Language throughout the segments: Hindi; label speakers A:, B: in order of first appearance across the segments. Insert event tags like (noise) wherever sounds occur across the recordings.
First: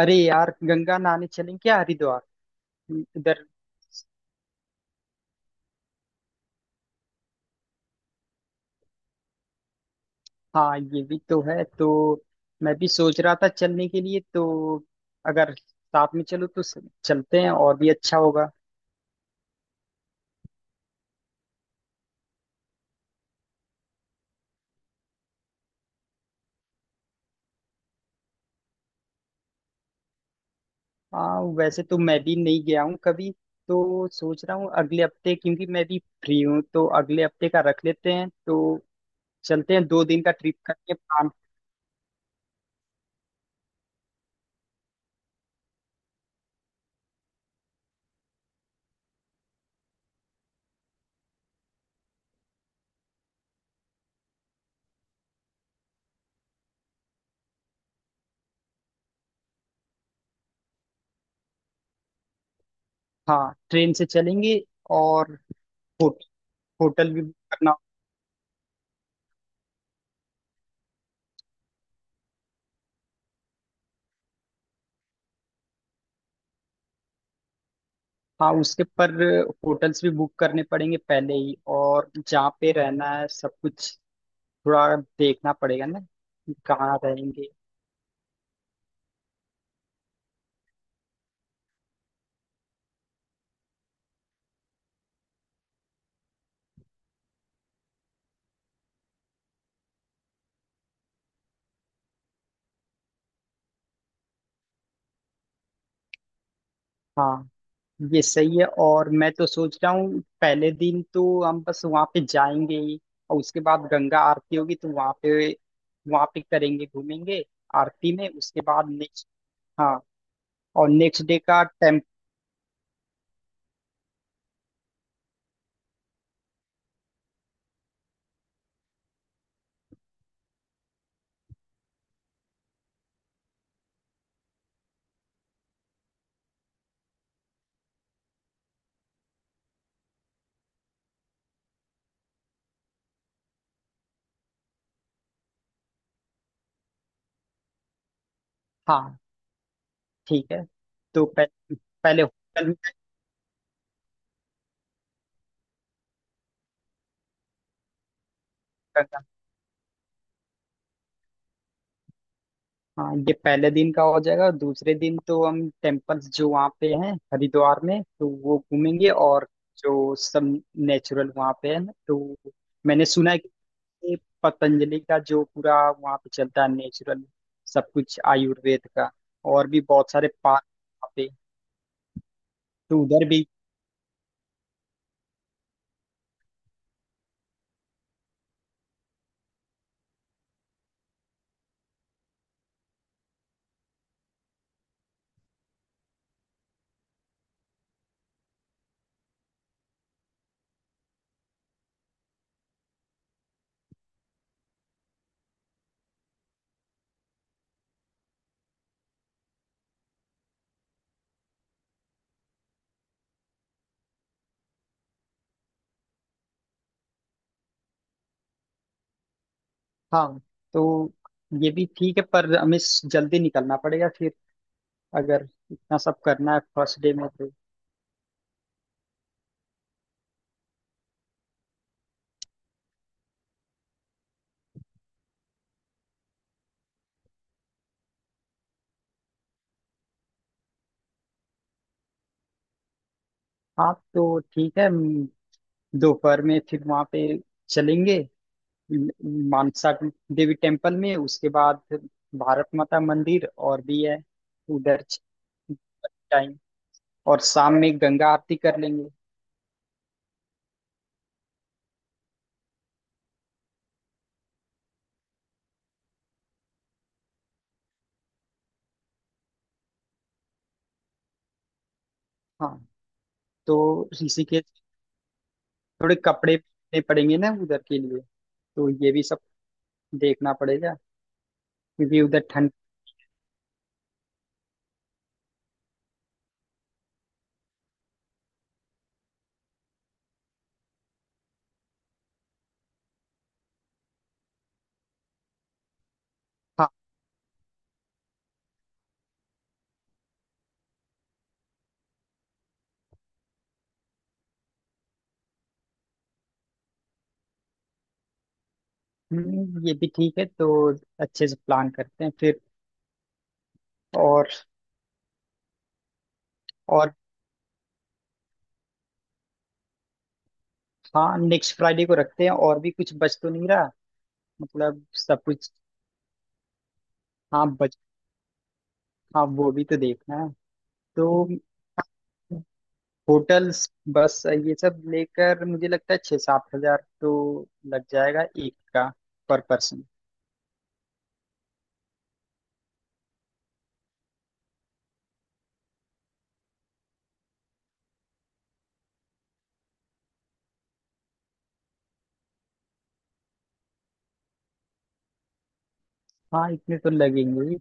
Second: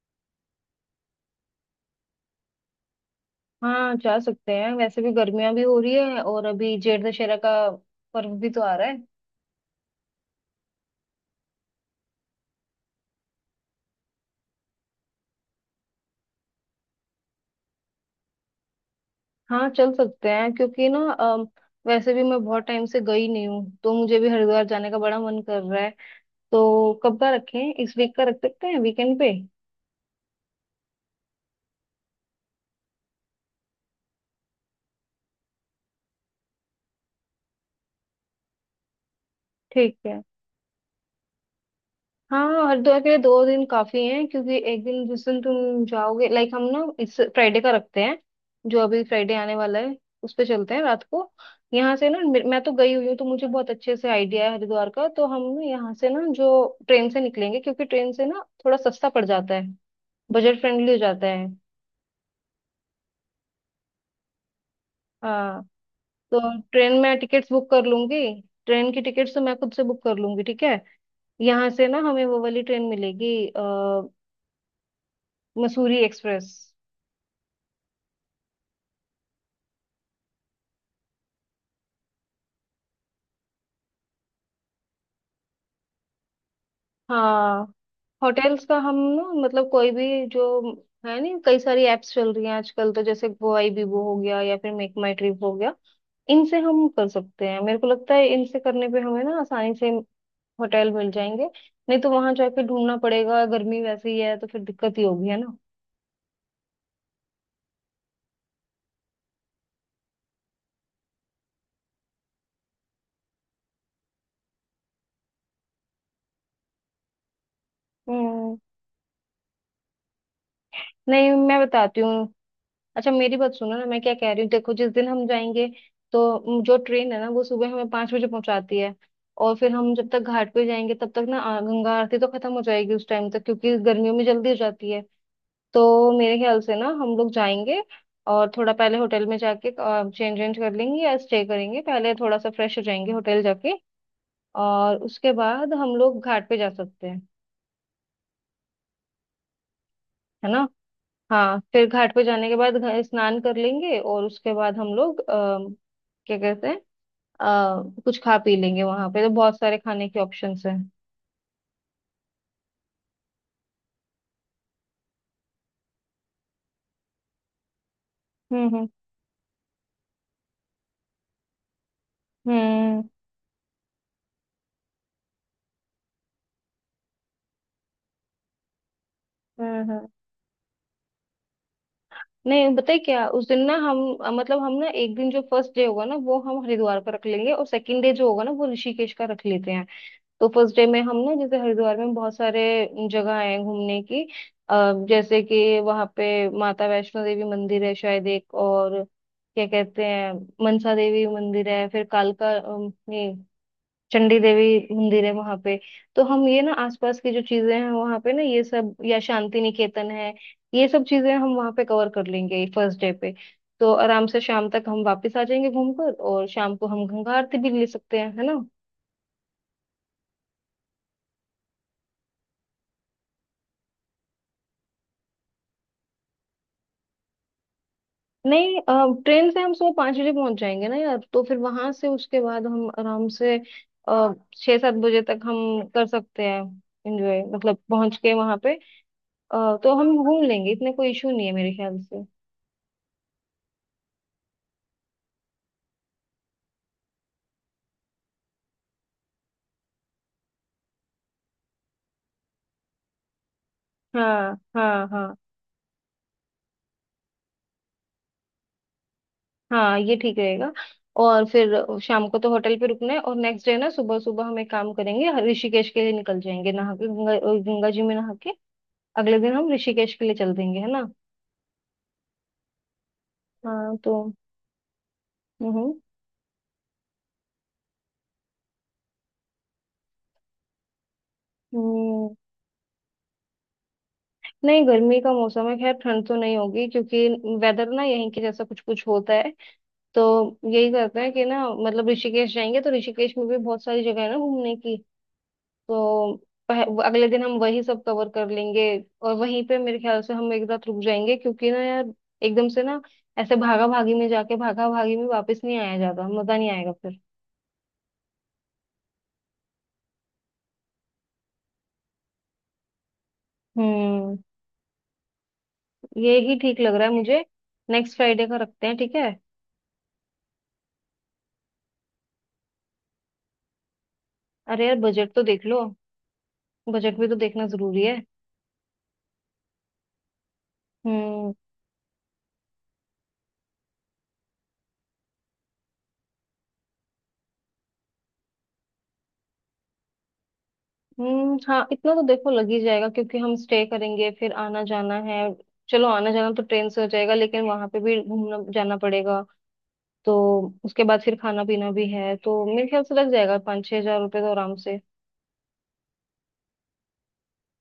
A: अरे यार, गंगा नहाने चलें क्या? हरिद्वार इधर।
B: हाँ, जा सकते हैं। वैसे भी गर्मियां भी हो रही है और अभी जेठ दशहरा का पर्व भी तो आ रहा है।
A: हाँ, ये भी तो है। तो मैं भी सोच रहा था चलने के लिए। तो अगर साथ में चलो तो चलते हैं, और भी अच्छा होगा।
B: हाँ, चल सकते हैं क्योंकि ना वैसे भी मैं बहुत टाइम से गई नहीं हूँ, तो मुझे भी हरिद्वार जाने का बड़ा मन कर रहा है। तो कब का रखें? इस वीक का रख सकते हैं, वीकेंड पे।
A: हाँ वैसे तो मैं भी नहीं गया हूँ कभी। तो सोच रहा हूँ अगले हफ्ते, क्योंकि मैं भी फ्री हूँ। तो अगले हफ्ते का रख लेते हैं। तो चलते हैं,
B: ठीक
A: दो
B: है।
A: दिन का ट्रिप करके प्लान।
B: हाँ, हरिद्वार के लिए 2 दिन काफी हैं क्योंकि एक दिन जिस दिन तुम जाओगे, लाइक हम ना इस फ्राइडे का रखते हैं, जो अभी फ्राइडे आने वाला है उस पे चलते हैं रात को। यहाँ से ना मैं तो गई हुई हूँ, तो मुझे बहुत अच्छे से आइडिया है हरिद्वार का। तो हम ना यहाँ से ना जो ट्रेन से निकलेंगे, क्योंकि ट्रेन से ना थोड़ा सस्ता पड़ जाता है, बजट फ्रेंडली हो जाता है।
A: हाँ ट्रेन से चलेंगे। और
B: हाँ,
A: होटल,
B: तो ट्रेन
A: होटल
B: में
A: भी बुक
B: टिकट्स बुक
A: करना।
B: कर लूंगी। ट्रेन की टिकट्स तो मैं खुद से बुक कर लूंगी, ठीक है। यहाँ से ना हमें वो वाली ट्रेन मिलेगी, मसूरी एक्सप्रेस।
A: हाँ उसके पर होटल्स भी बुक करने पड़ेंगे पहले ही, और जहाँ पे रहना है सब कुछ थोड़ा देखना पड़ेगा ना कि कहाँ रहेंगे।
B: हाँ। होटल्स का हम ना, मतलब कोई भी, जो है नहीं, कई सारी एप्स चल रही हैं आजकल, तो जैसे वो आई बीबो हो गया या फिर मेक माई ट्रिप हो गया, इनसे हम कर सकते हैं। मेरे को लगता है इनसे करने पे हमें ना आसानी से होटल मिल जाएंगे। नहीं तो वहां जाके ढूंढना पड़ेगा, गर्मी वैसे ही है तो फिर दिक्कत ही होगी, है ना।
A: हाँ, ये सही है। और मैं तो सोच रहा हूँ पहले दिन तो हम बस वहाँ पे जाएंगे ही, और उसके बाद गंगा आरती होगी तो वहाँ पे, वहाँ पे करेंगे, घूमेंगे आरती में।
B: हम्म,
A: उसके बाद नेक्स्ट। हाँ और नेक्स्ट
B: नहीं
A: डे
B: मैं
A: का
B: बताती
A: टेम्प।
B: हूँ। अच्छा मेरी बात सुनो ना, मैं क्या कह रही हूँ, देखो जिस दिन हम जाएंगे, तो जो ट्रेन है ना, वो सुबह हमें 5 बजे पहुंचाती है, और फिर हम जब तक घाट पे जाएंगे तब तक ना गंगा आरती तो खत्म हो जाएगी उस टाइम तक, क्योंकि गर्मियों में जल्दी हो जाती है। तो मेरे ख्याल से ना हम लोग जाएंगे और थोड़ा पहले होटल में जाके चेंज वेंज कर लेंगे, या स्टे करेंगे पहले, थोड़ा सा फ्रेश हो जाएंगे होटल जाके, और उसके बाद हम लोग घाट पे जा सकते हैं,
A: हाँ
B: है
A: ठीक है।
B: ना।
A: तो पह,
B: हाँ, फिर घाट पे
A: पहले
B: जाने के
A: होटल
B: बाद
A: में।
B: स्नान कर लेंगे और उसके बाद हम लोग क्या कहते हैं, कुछ खा पी लेंगे। वहां पे
A: गंगा।
B: तो बहुत सारे खाने के ऑप्शंस हैं।
A: हाँ ये पहले दिन का हो जाएगा। दूसरे दिन तो हम टेम्पल्स जो वहाँ पे हैं हरिद्वार में, तो वो
B: हम्म, हम्म,
A: घूमेंगे। और जो सब नेचुरल वहाँ पे है ना, तो
B: हम्म,
A: मैंने सुना है कि ये पतंजलि का जो पूरा वहाँ पे चलता है नेचुरल सब कुछ आयुर्वेद का, और भी
B: हम्म,
A: बहुत सारे पार्क वहाँ पे,
B: नहीं बताए
A: तो उधर
B: क्या,
A: भी।
B: उस दिन ना हम मतलब हम ना, एक दिन जो फर्स्ट डे होगा ना वो हम हरिद्वार का रख लेंगे, और सेकंड डे जो होगा ना वो ऋषिकेश का रख लेते हैं। तो फर्स्ट डे में हम ना, जैसे हरिद्वार में बहुत सारे जगह है घूमने की, जैसे कि वहाँ पे माता वैष्णो देवी मंदिर है, शायद, एक और क्या कहते हैं मनसा देवी मंदिर है, फिर कालका ये चंडी देवी मंदिर है वहां पे। तो हम ये ना आसपास की जो चीजें हैं वहां पे ना, ये सब, या शांति निकेतन है, ये सब चीजें हम वहां पे कवर कर लेंगे फर्स्ट डे पे। तो आराम से शाम तक हम वापस आ जाएंगे घूमकर, और शाम को हम गंगा आरती भी ले सकते हैं, है ना।
A: हाँ तो ये भी ठीक है, पर हमें जल्दी निकलना पड़ेगा फिर, अगर इतना सब करना है फर्स्ट डे में तो।
B: नहीं, ट्रेन से हम सुबह 5 बजे पहुंच जाएंगे ना यार, तो फिर वहां से उसके बाद हम आराम से 6-7 बजे तक हम कर सकते हैं एंजॉय, मतलब पहुंच के वहां पे। तो हम घूम लेंगे, इतने कोई इशू नहीं है मेरे ख्याल से।
A: हाँ तो ठीक है, दोपहर में फिर वहां पे चलेंगे मानसा देवी टेम्पल में। उसके बाद भारत माता मंदिर और भी है
B: हाँ,
A: उधर,
B: हाँ, हाँ।
A: टाइम। और शाम में गंगा आरती कर लेंगे।
B: हाँ, ये ठीक रहेगा। और फिर शाम को तो होटल पे रुकना है, और नेक्स्ट डे ना सुबह सुबह हम एक काम करेंगे, ऋषिकेश के लिए निकल जाएंगे नहा के, गंगा जी में नहा के अगले दिन हम ऋषिकेश के लिए चल देंगे, है ना।
A: हाँ तो
B: हाँ तो।
A: ऋषिकेश,
B: हम्म,
A: थोड़े कपड़े लेने पड़ेंगे ना उधर के लिए, तो ये भी सब देखना पड़ेगा क्योंकि
B: हम्म,
A: उधर ठंड।
B: नहीं गर्मी का मौसम है, खैर ठंड तो नहीं होगी क्योंकि वेदर ना यहीं के जैसा कुछ कुछ होता है। तो यही करते हैं कि ना, मतलब ऋषिकेश जाएंगे तो ऋषिकेश में भी बहुत सारी जगह है ना घूमने की, तो
A: हाँ।
B: वो अगले दिन हम वही सब कवर कर लेंगे। और वहीं पे मेरे ख्याल से हम एक रात रुक जाएंगे, क्योंकि ना यार एकदम से ना ऐसे भागा भागी में जाके भागा भागी में वापस नहीं आया जाता, मजा नहीं आएगा फिर।
A: ये भी ठीक है। तो अच्छे से प्लान करते हैं फिर।
B: हम्म,
A: और
B: ये ही ठीक लग रहा
A: और
B: है मुझे। नेक्स्ट फ्राइडे का रखते हैं, ठीक है।
A: हाँ, नेक्स्ट फ्राइडे को रखते हैं। और भी कुछ बच तो नहीं रहा
B: अरे यार,
A: मतलब
B: बजट तो
A: सब
B: देख
A: कुछ?
B: लो, बजट भी तो देखना
A: हाँ,
B: जरूरी है।
A: हाँ वो भी तो देखना है। तो
B: हम्म।
A: होटल्स, बस ये सब लेकर मुझे लगता है छः सात हजार तो लग जाएगा एक का, पर पर्सन।
B: हम्म, हाँ इतना तो देखो लग ही जाएगा, क्योंकि हम स्टे करेंगे, फिर आना जाना है। चलो, आना जाना तो ट्रेन से हो जाएगा, लेकिन वहां पे भी घूमना जाना पड़ेगा, तो उसके बाद फिर खाना पीना भी है, तो मेरे ख्याल से लग जाएगा 5-6 हज़ार रुपये तो आराम से।
A: हाँ इतने तो लगेंगे ही।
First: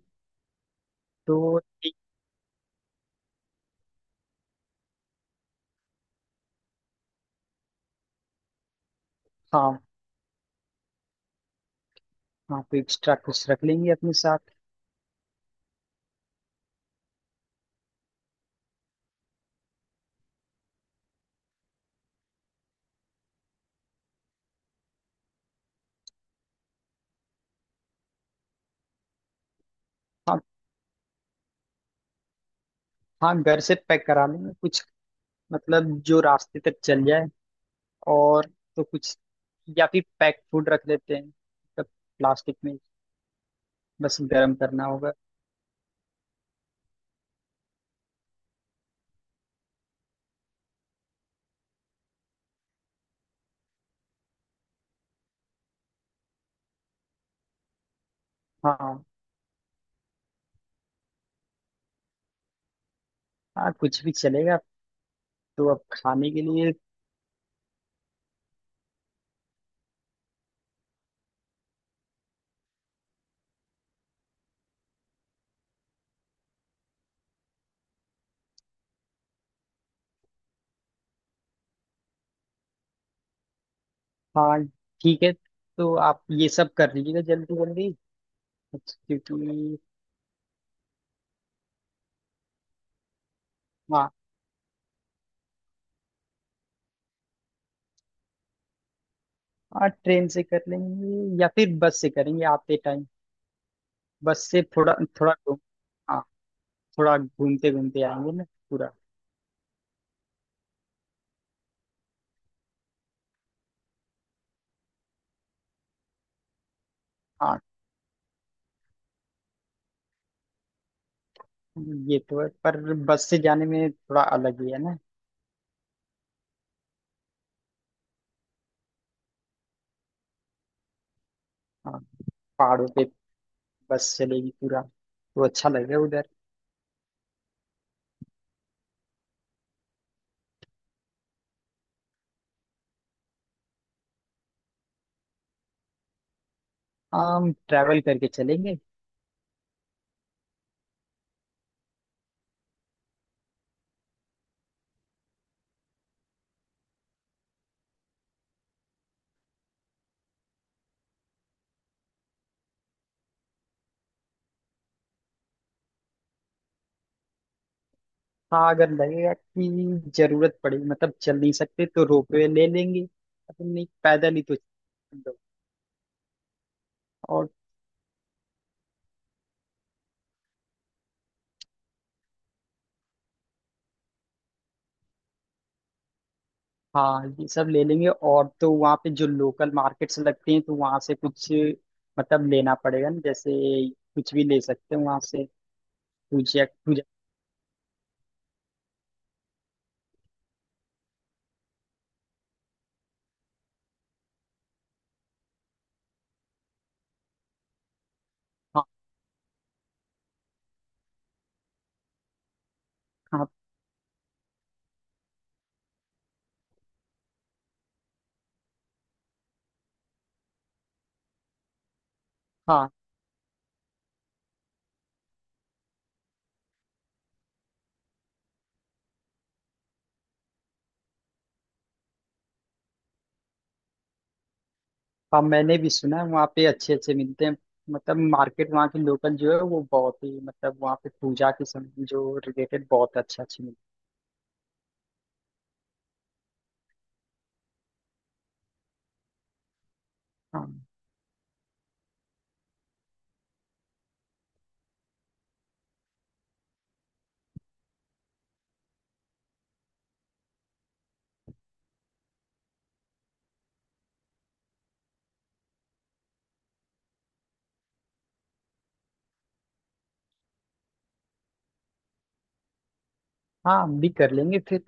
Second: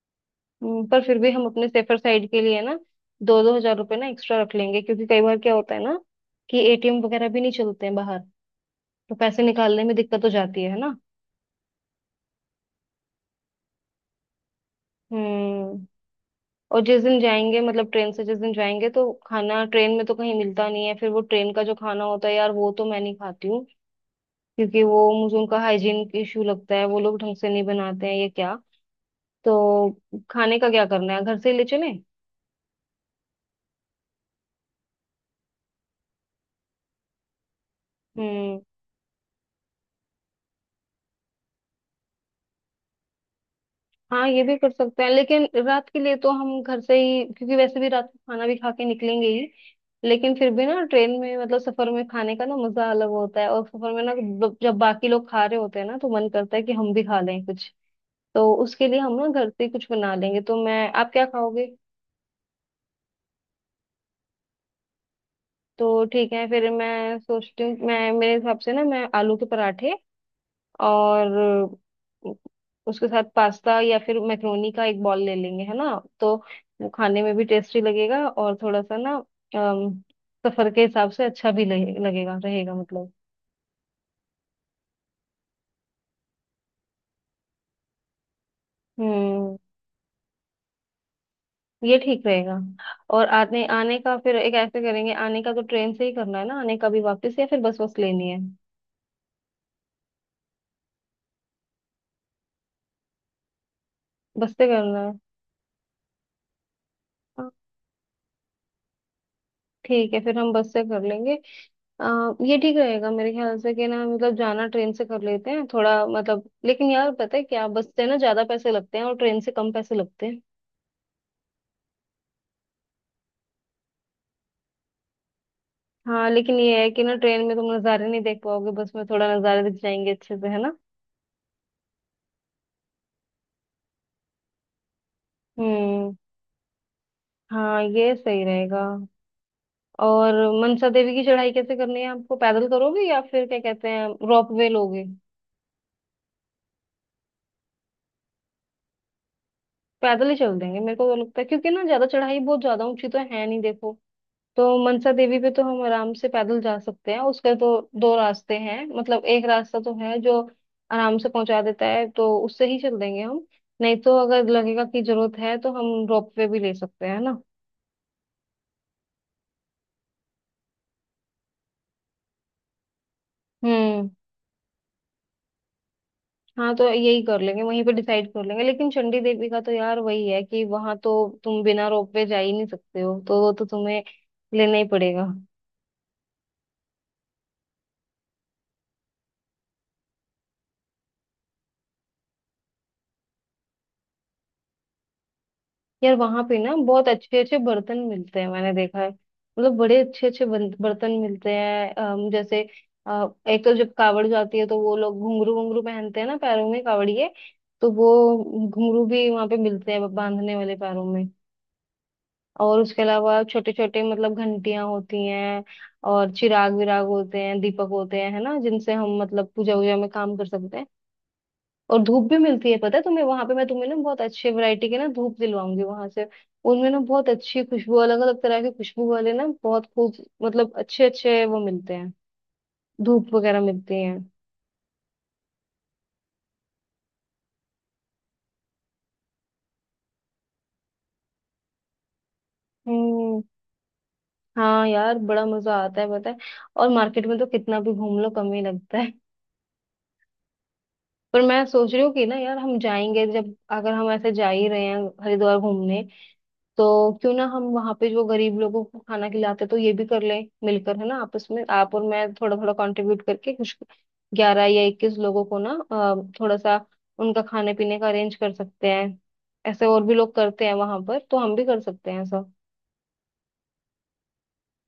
B: पर फिर भी
A: तो
B: हम अपने
A: एक,
B: सेफर साइड के लिए ना 2-2 हज़ार रुपये ना एक्स्ट्रा रख लेंगे, क्योंकि कई बार क्या होता है ना, कि एटीएम वगैरह भी नहीं चलते हैं बाहर, तो पैसे
A: हाँ
B: निकालने में दिक्कत हो जाती है ना।
A: हाँ, तो एक्स्ट्रा कुछ रख लेंगे अपने साथ।
B: हम्म। और जिस दिन जाएंगे, मतलब ट्रेन से जिस दिन जाएंगे, तो खाना ट्रेन में तो कहीं मिलता नहीं है। फिर वो ट्रेन का जो खाना होता है यार, वो तो मैं नहीं खाती हूँ, क्योंकि वो मुझे उनका हाइजीन इशू लगता है, वो लोग ढंग से नहीं बनाते हैं, ये क्या। तो
A: हाँ,
B: खाने का क्या करना है, घर से ही ले चलें।
A: हाँ घर से पैक करा लेंगे कुछ, मतलब जो रास्ते तक चल जाए। और
B: हम्म,
A: तो कुछ, या फिर पैक फूड रख लेते हैं, मतलब प्लास्टिक में, बस
B: हाँ ये
A: गर्म
B: भी कर
A: करना
B: सकते हैं,
A: होगा।
B: लेकिन रात के लिए तो हम घर से ही, क्योंकि वैसे भी रात को खाना भी खा के निकलेंगे ही। लेकिन फिर भी ना, ट्रेन में मतलब सफर में खाने का ना मजा अलग होता है, और सफर में ना जब बाकी लोग खा रहे होते हैं ना, तो मन करता है कि हम भी खा लें कुछ। तो उसके लिए
A: हाँ,
B: हम ना घर से ही कुछ बना लेंगे। तो मैं, आप क्या खाओगे?
A: हाँ कुछ भी चलेगा। तो अब
B: तो
A: खाने
B: ठीक
A: के
B: है, फिर
A: लिए।
B: मैं सोचती हूँ, मैं मेरे हिसाब से ना, मैं आलू के पराठे और उसके साथ पास्ता या फिर मैक्रोनी का एक बॉल ले लेंगे, है ना। तो वो खाने में भी टेस्टी लगेगा और थोड़ा सा ना अम, सफर के हिसाब से अच्छा भी लगेगा रहेगा, मतलब।
A: हाँ ठीक है, तो आप ये सब कर लीजिएगा जल्दी जल्दी,
B: हम्म,
A: क्योंकि।
B: ये ठीक रहेगा। और आने आने
A: हाँ,
B: का फिर एक ऐसे करेंगे, आने का तो ट्रेन से ही करना है ना, आने का भी वापस, या फिर बस बस लेनी है।
A: हाँ ट्रेन से कर लेंगे या फिर बस से करेंगे आते टाइम। बस
B: बस
A: से
B: से
A: थोड़ा,
B: करना
A: थोड़ा घूम, हाँ थोड़ा
B: है,
A: घूमते घूमते आएंगे ना पूरा।
B: ठीक है फिर हम बस से कर लेंगे। ये ठीक रहेगा मेरे ख्याल से कि ना, मतलब जाना ट्रेन से कर लेते हैं थोड़ा, मतलब लेकिन यार पता है
A: हाँ
B: क्या, बस से ना ज्यादा पैसे लगते हैं और ट्रेन से कम पैसे लगते हैं।
A: ये तो है, पर बस से जाने में थोड़ा अलग ही है ना।
B: हाँ, लेकिन ये है कि ना ट्रेन में तुम नज़ारे नहीं देख पाओगे, बस में थोड़ा नज़ारे दिख जाएंगे अच्छे से, है ना।
A: हाँ पहाड़ों पे बस चलेगी पूरा, तो अच्छा लगेगा
B: हम्म,
A: उधर।
B: हाँ ये सही रहेगा। और मनसा देवी की चढ़ाई कैसे करनी है आपको, पैदल करोगे या फिर क्या कहते हैं रोप वे लोगे?
A: हम ट्रैवल करके चलेंगे।
B: पैदल ही चल देंगे मेरे को तो लगता है, क्योंकि ना ज्यादा चढ़ाई बहुत ज्यादा ऊंची तो है नहीं देखो। तो मनसा देवी पे तो हम आराम से पैदल जा सकते हैं, उसके तो दो रास्ते हैं, मतलब एक रास्ता तो है जो आराम से पहुंचा देता है, तो उससे ही चल देंगे हम। नहीं तो अगर लगेगा कि जरूरत है तो हम रोप वे भी ले सकते हैं ना।
A: हाँ अगर लगेगा कि जरूरत पड़ेगी, मतलब चल नहीं सकते, तो रोपवे ले लेंगे। अपन नहीं,
B: हम्म,
A: पैदल ही तो चल लो।
B: हाँ तो यही कर
A: और
B: लेंगे, वहीं पे डिसाइड कर लेंगे। लेकिन चंडी देवी का तो यार वही है, कि वहां तो तुम बिना रोप वे जा ही नहीं सकते हो, तो वो तो तुम्हें लेना ही पड़ेगा।
A: हाँ ये सब ले लेंगे। और तो वहाँ पे जो लोकल मार्केट्स लगते हैं, तो वहाँ से कुछ मतलब लेना पड़ेगा ना। जैसे कुछ भी ले सकते हैं वहाँ से।
B: यार वहां पे
A: पूजा
B: ना
A: पूजा।
B: बहुत अच्छे अच्छे बर्तन मिलते हैं, मैंने देखा है, मतलब बड़े अच्छे अच्छे बर्तन मिलते हैं। जैसे एक तो जब कावड़ जाती है तो वो लोग घुंघरू घुंघरू पहनते हैं ना पैरों में, कावड़िए, तो वो
A: हाँ,
B: घुंघरू भी वहां पे मिलते हैं बांधने वाले पैरों में। और उसके अलावा
A: हाँ,
B: छोटे छोटे मतलब घंटियां होती हैं, और चिराग विराग होते हैं, दीपक होते हैं, है ना, जिनसे हम मतलब पूजा वूजा में काम कर सकते हैं। और धूप भी मिलती है
A: हाँ।
B: पता है तुम्हें, वहां पे मैं तुम्हें ना बहुत अच्छे वैरायटी के ना धूप दिलवाऊंगी वहां से। उनमें ना बहुत अच्छी खुशबू, अलग अलग तरह के खुशबू वाले ना बहुत खूब, मतलब अच्छे अच्छे वो मिलते हैं, धूप वगैरह मिलती हैं।
A: हाँ मैंने भी सुना है वहाँ पे अच्छे अच्छे मिलते हैं, मतलब मार्केट वहाँ की लोकल जो है वो बहुत ही, मतलब वहाँ पे पूजा के समय जो रिलेटेड बहुत
B: हम्म,
A: अच्छा अच्छी मिलती
B: हाँ यार बड़ा मजा आता है पता है, और मार्केट में तो कितना भी घूम लो कम ही लगता है।
A: है। हाँ,
B: पर मैं सोच रही हूँ कि ना यार, हम जाएंगे जब, अगर हम ऐसे जा ही रहे हैं हरिद्वार घूमने, तो क्यों ना हम वहां पे जो गरीब लोगों को खाना खिलाते, तो ये भी कर लें मिलकर, है ना, आपस में आप और मैं थोड़ा थोड़ा कंट्रीब्यूट करके कुछ 11 या 21 लोगों को ना थोड़ा सा उनका खाने पीने का अरेंज कर सकते हैं। ऐसे और भी लोग करते हैं वहां पर, तो हम भी कर सकते हैं ऐसा,
A: हाँ हम भी कर लेंगे फिर।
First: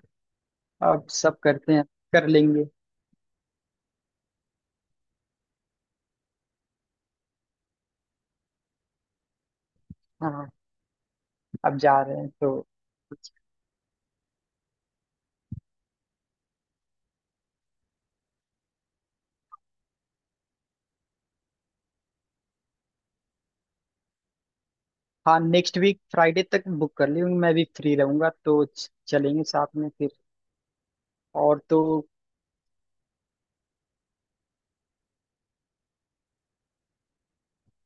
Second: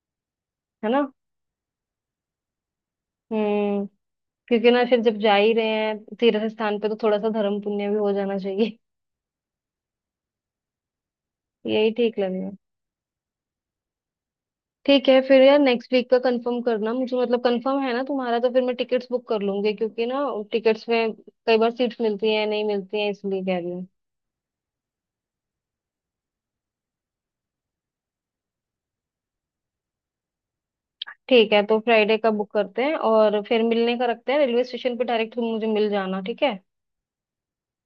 B: है
A: अब
B: ना।
A: सब करते हैं, कर लेंगे।
B: हम्म, क्योंकि ना फिर जब जा ही रहे हैं तीर्थ स्थान पे, तो थोड़ा सा धर्म पुण्य भी हो जाना चाहिए।
A: हाँ अब
B: यही
A: जा रहे
B: ठीक
A: हैं
B: लगेगा।
A: तो।
B: ठीक है फिर यार नेक्स्ट वीक का कंफर्म करना मुझे, मतलब कंफर्म है ना तुम्हारा, तो फिर मैं टिकट्स बुक कर लूंगी, क्योंकि ना टिकट्स में कई बार सीट्स मिलती हैं, नहीं मिलती हैं, इसलिए कह रही हूँ।
A: हाँ नेक्स्ट वीक फ्राइडे तक बुक कर लूंगी, मैं भी फ्री रहूंगा, तो चलेंगे साथ में फिर।
B: ठीक है,
A: और
B: तो
A: तो
B: फ्राइडे का बुक करते हैं, और फिर मिलने का रखते हैं रेलवे स्टेशन पे डायरेक्ट, तुम मुझे मिल जाना, ठीक है।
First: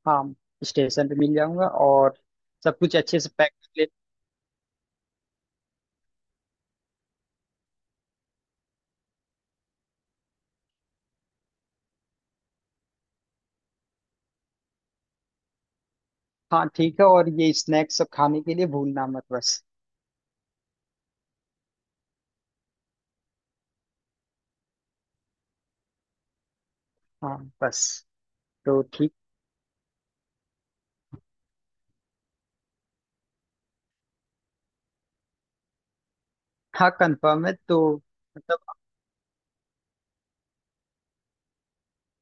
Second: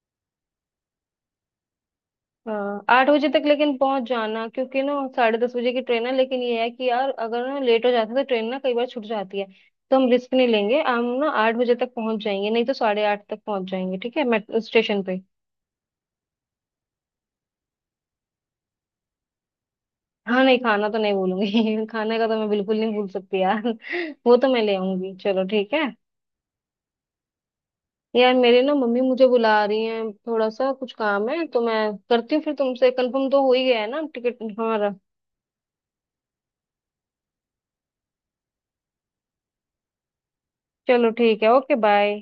A: हाँ, स्टेशन पे मिल जाऊंगा। और सब
B: हाँ,
A: कुछ
B: आठ
A: अच्छे
B: बजे
A: से
B: तक
A: पैक
B: लेकिन
A: कर ले।
B: पहुंच जाना, क्योंकि ना 10:30 बजे की ट्रेन है, लेकिन ये है कि यार अगर ना लेट हो जाता है तो ट्रेन ना कई बार छूट जाती है। तो हम रिस्क नहीं लेंगे, हम ना 8 बजे तक पहुंच जाएंगे, नहीं तो 8:30 तक पहुंच जाएंगे, ठीक है, मेट्रो स्टेशन पे।
A: हाँ ठीक है, और ये स्नैक्स सब खाने के लिए भूलना मत बस।
B: हाँ, नहीं खाना तो नहीं भूलूंगी (laughs) खाने का तो मैं बिल्कुल नहीं भूल सकती यार (laughs) वो तो मैं ले आऊंगी, चलो ठीक है।
A: हाँ बस।
B: यार मेरी ना
A: तो
B: मम्मी
A: ठीक।
B: मुझे बुला रही है, थोड़ा सा कुछ काम है तो मैं करती हूँ, फिर तुमसे कंफर्म तो हो ही गया है ना टिकट हमारा।
A: हाँ कंफर्म है, तो मतलब
B: चलो ठीक है, ओके बाय।